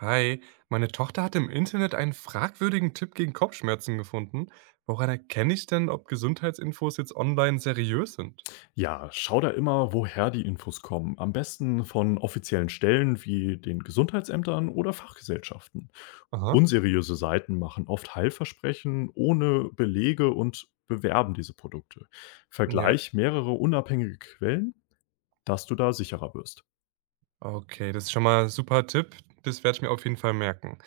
Hi, meine Tochter hat im Internet einen fragwürdigen Tipp gegen Kopfschmerzen gefunden. Woran erkenne ich denn, ob Gesundheitsinfos jetzt online seriös sind? Ja, schau da immer, woher die Infos kommen. Am besten von offiziellen Stellen wie den Gesundheitsämtern oder Fachgesellschaften. Aha. Unseriöse Seiten machen oft Heilversprechen ohne Belege und bewerben diese Produkte. Ja, Vergleich mehrere unabhängige Quellen, dass du da sicherer wirst. okay, das ist schon mal ein super Tipp. Das werde ich mir auf jeden Fall merken.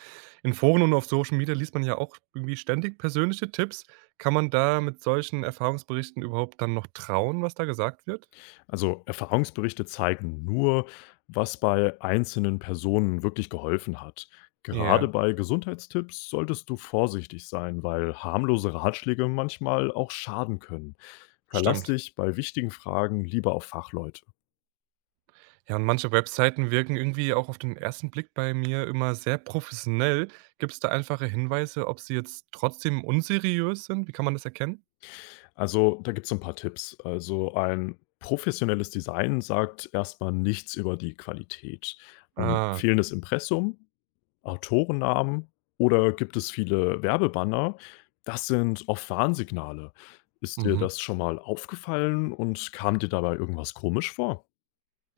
In Foren und auf Social Media liest man ja auch irgendwie ständig persönliche Tipps. Kann man da mit solchen Erfahrungsberichten überhaupt dann noch trauen, was da gesagt wird? Also Erfahrungsberichte zeigen nur, was bei einzelnen Personen wirklich geholfen hat. Ja, Gerade bei Gesundheitstipps solltest du vorsichtig sein, weil harmlose Ratschläge manchmal auch schaden können. Verlass stimmt. dich bei wichtigen Fragen lieber auf Fachleute. Ja, und manche Webseiten wirken irgendwie auch auf den ersten Blick bei mir immer sehr professionell. Gibt es da einfache Hinweise, ob sie jetzt trotzdem unseriös sind? Wie kann man das erkennen? Also da gibt es ein paar Tipps. Also ein professionelles Design sagt erstmal nichts über die Qualität. Ein Ah, fehlendes Impressum, Autorennamen oder gibt es viele Werbebanner? Das sind oft Warnsignale. Ist dir mhm. das schon mal aufgefallen und kam dir dabei irgendwas komisch vor?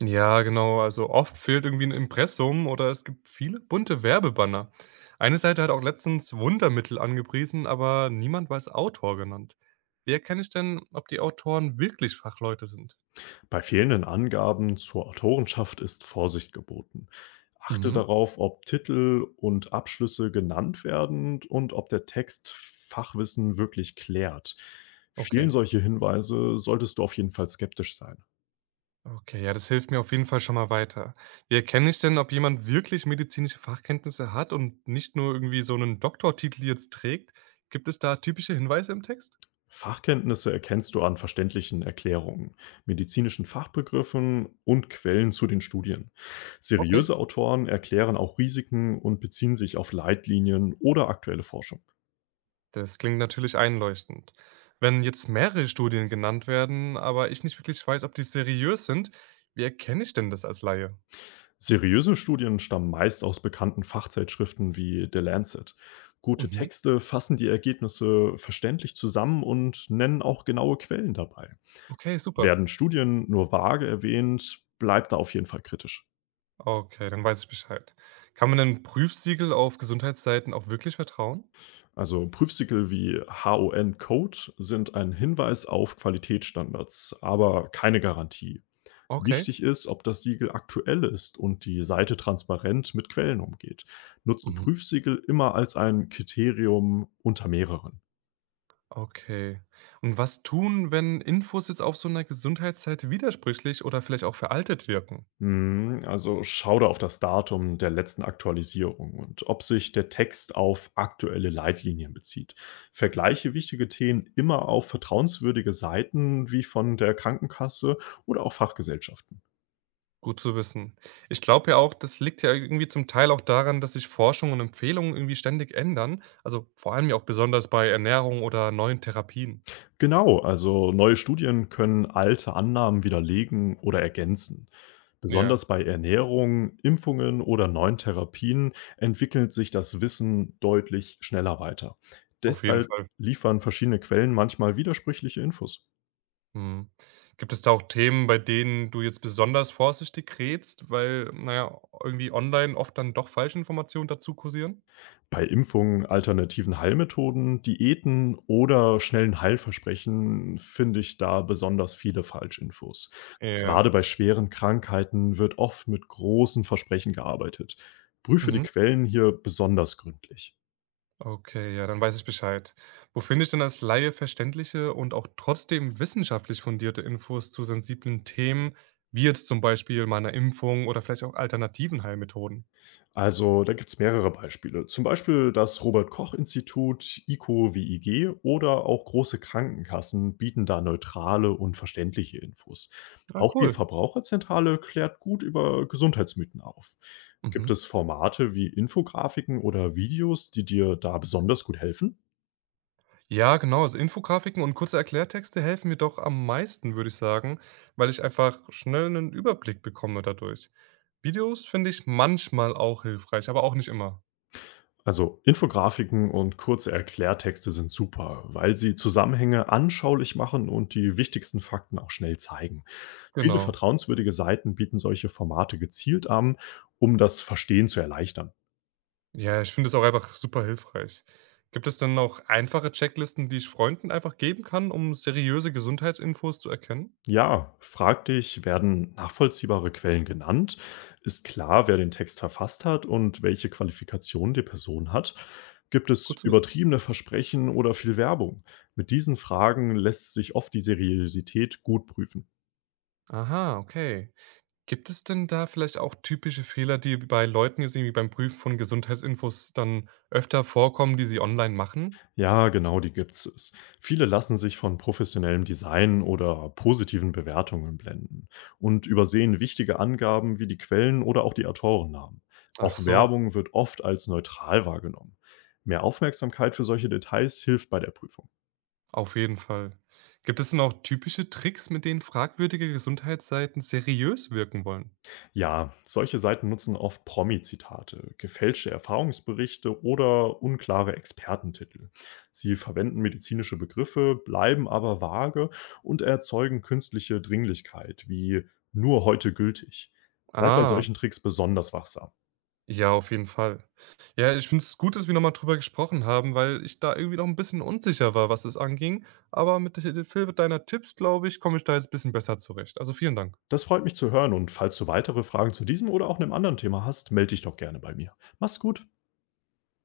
Ja, genau. Also oft fehlt irgendwie ein Impressum oder es gibt viele bunte Werbebanner. Eine Seite hat auch letztens Wundermittel angepriesen, aber niemand war als Autor genannt. Wie erkenne ich denn, ob die Autoren wirklich Fachleute sind? Bei fehlenden Angaben zur Autorenschaft ist Vorsicht geboten. Achte Mhm, darauf, ob Titel und Abschlüsse genannt werden und ob der Text Fachwissen wirklich klärt. okay. Vielen solche Hinweise solltest du auf jeden Fall skeptisch sein. Okay, ja, das hilft mir auf jeden Fall schon mal weiter. Wie erkenne ich denn, ob jemand wirklich medizinische Fachkenntnisse hat und nicht nur irgendwie so einen Doktortitel jetzt trägt? Gibt es da typische Hinweise im Text? Fachkenntnisse erkennst du an verständlichen Erklärungen, medizinischen Fachbegriffen und Quellen zu den Studien. Okay, Seriöse Autoren erklären auch Risiken und beziehen sich auf Leitlinien oder aktuelle Forschung. das klingt natürlich einleuchtend. Wenn jetzt mehrere Studien genannt werden, aber ich nicht wirklich weiß, ob die seriös sind, wie erkenne ich denn das als Laie? Seriöse Studien stammen meist aus bekannten Fachzeitschriften wie The Lancet. Gute Mhm. Texte fassen die Ergebnisse verständlich zusammen und nennen auch genaue Quellen dabei. Okay, super. Werden Studien nur vage erwähnt, bleibt da auf jeden Fall kritisch. Okay, dann weiß ich Bescheid. Kann man denn Prüfsiegel auf Gesundheitsseiten auch wirklich vertrauen? Also Prüfsiegel wie HON Code sind ein Hinweis auf Qualitätsstandards, aber keine Garantie. Okay. Wichtig ist, ob das Siegel aktuell ist und die Seite transparent mit Quellen umgeht. Nutze Mhm. Prüfsiegel immer als ein Kriterium unter mehreren. Okay. Und was tun, wenn Infos jetzt auf so einer Gesundheitsseite widersprüchlich oder vielleicht auch veraltet wirken? Mhm, also schau da auf das Datum der letzten Aktualisierung und ob sich der Text auf aktuelle Leitlinien bezieht. Vergleiche wichtige Themen immer auf vertrauenswürdige Seiten wie von der Krankenkasse oder auch Fachgesellschaften. Gut zu wissen. Ich glaube ja auch, das liegt ja irgendwie zum Teil auch daran, dass sich Forschung und Empfehlungen irgendwie ständig ändern, also vor allem ja auch besonders bei Ernährung oder neuen Therapien. Genau, also neue Studien können alte Annahmen widerlegen oder ergänzen. Ja, Besonders bei Ernährung, Impfungen oder neuen Therapien entwickelt sich das Wissen deutlich schneller weiter. auf jeden Deshalb Fall. liefern verschiedene Quellen manchmal widersprüchliche Infos. Mhm. Gibt es da auch Themen, bei denen du jetzt besonders vorsichtig rätst, weil, naja, irgendwie online oft dann doch falsche Informationen dazu kursieren? Bei Impfungen, alternativen Heilmethoden, Diäten oder schnellen Heilversprechen finde ich da besonders viele Falschinfos. Ja. Gerade bei schweren Krankheiten wird oft mit großen Versprechen gearbeitet. Prüfe die Mhm. Quellen hier besonders gründlich. Okay, ja, dann weiß ich Bescheid. Wo finde ich denn als Laie verständliche und auch trotzdem wissenschaftlich fundierte Infos zu sensiblen Themen, wie jetzt zum Beispiel meiner Impfung oder vielleicht auch alternativen Heilmethoden? Also, da gibt es mehrere Beispiele. Zum Beispiel das Robert-Koch-Institut, IKO wie IG, oder auch große Krankenkassen bieten da neutrale und verständliche Infos. Ah, Auch die cool. Verbraucherzentrale klärt gut über Gesundheitsmythen auf. Gibt Mhm. es Formate wie Infografiken oder Videos, die dir da besonders gut helfen? Ja, genau. Also Infografiken und kurze Erklärtexte helfen mir doch am meisten, würde ich sagen, weil ich einfach schnell einen Überblick bekomme dadurch. Videos finde ich manchmal auch hilfreich, aber auch nicht immer. Also Infografiken und kurze Erklärtexte sind super, weil sie Zusammenhänge anschaulich machen und die wichtigsten Fakten auch schnell zeigen. Viele Genau. vertrauenswürdige Seiten bieten solche Formate gezielt an, um das Verstehen zu erleichtern. Ja, ich finde es auch einfach super hilfreich. Gibt es denn noch einfache Checklisten, die ich Freunden einfach geben kann, um seriöse Gesundheitsinfos zu erkennen? Ja, frag dich, werden nachvollziehbare Quellen genannt? Ist klar, wer den Text verfasst hat und welche Qualifikation die Person hat? Gibt Gut es zu wissen. übertriebene Versprechen oder viel Werbung? Mit diesen Fragen lässt sich oft die Seriosität gut prüfen. Aha, okay. Gibt es denn da vielleicht auch typische Fehler, die bei Leuten jetzt irgendwie beim Prüfen von Gesundheitsinfos dann öfter vorkommen, die sie online machen? Ja, genau, die gibt es. Viele lassen sich von professionellem Design oder positiven Bewertungen blenden und übersehen wichtige Angaben wie die Quellen oder auch die Autorennamen. Ach Auch so, Werbung wird oft als neutral wahrgenommen. Mehr Aufmerksamkeit für solche Details hilft bei der Prüfung. auf jeden Fall. Gibt es denn auch typische Tricks, mit denen fragwürdige Gesundheitsseiten seriös wirken wollen? Ja, solche Seiten nutzen oft Promi-Zitate, gefälschte Erfahrungsberichte oder unklare Expertentitel. Sie verwenden medizinische Begriffe, bleiben aber vage und erzeugen künstliche Dringlichkeit, wie nur heute gültig. Bleib bei Ah, solchen Tricks besonders wachsam. ja, auf jeden Fall. Ja, ich finde es gut, dass wir nochmal drüber gesprochen haben, weil ich da irgendwie noch ein bisschen unsicher war, was es anging. Aber mit der Hilfe deiner Tipps, glaube ich, komme ich da jetzt ein bisschen besser zurecht. Also, vielen Dank. Das freut mich zu hören, und falls du weitere Fragen zu diesem oder auch einem anderen Thema hast, melde dich doch gerne bei mir. Mach's gut!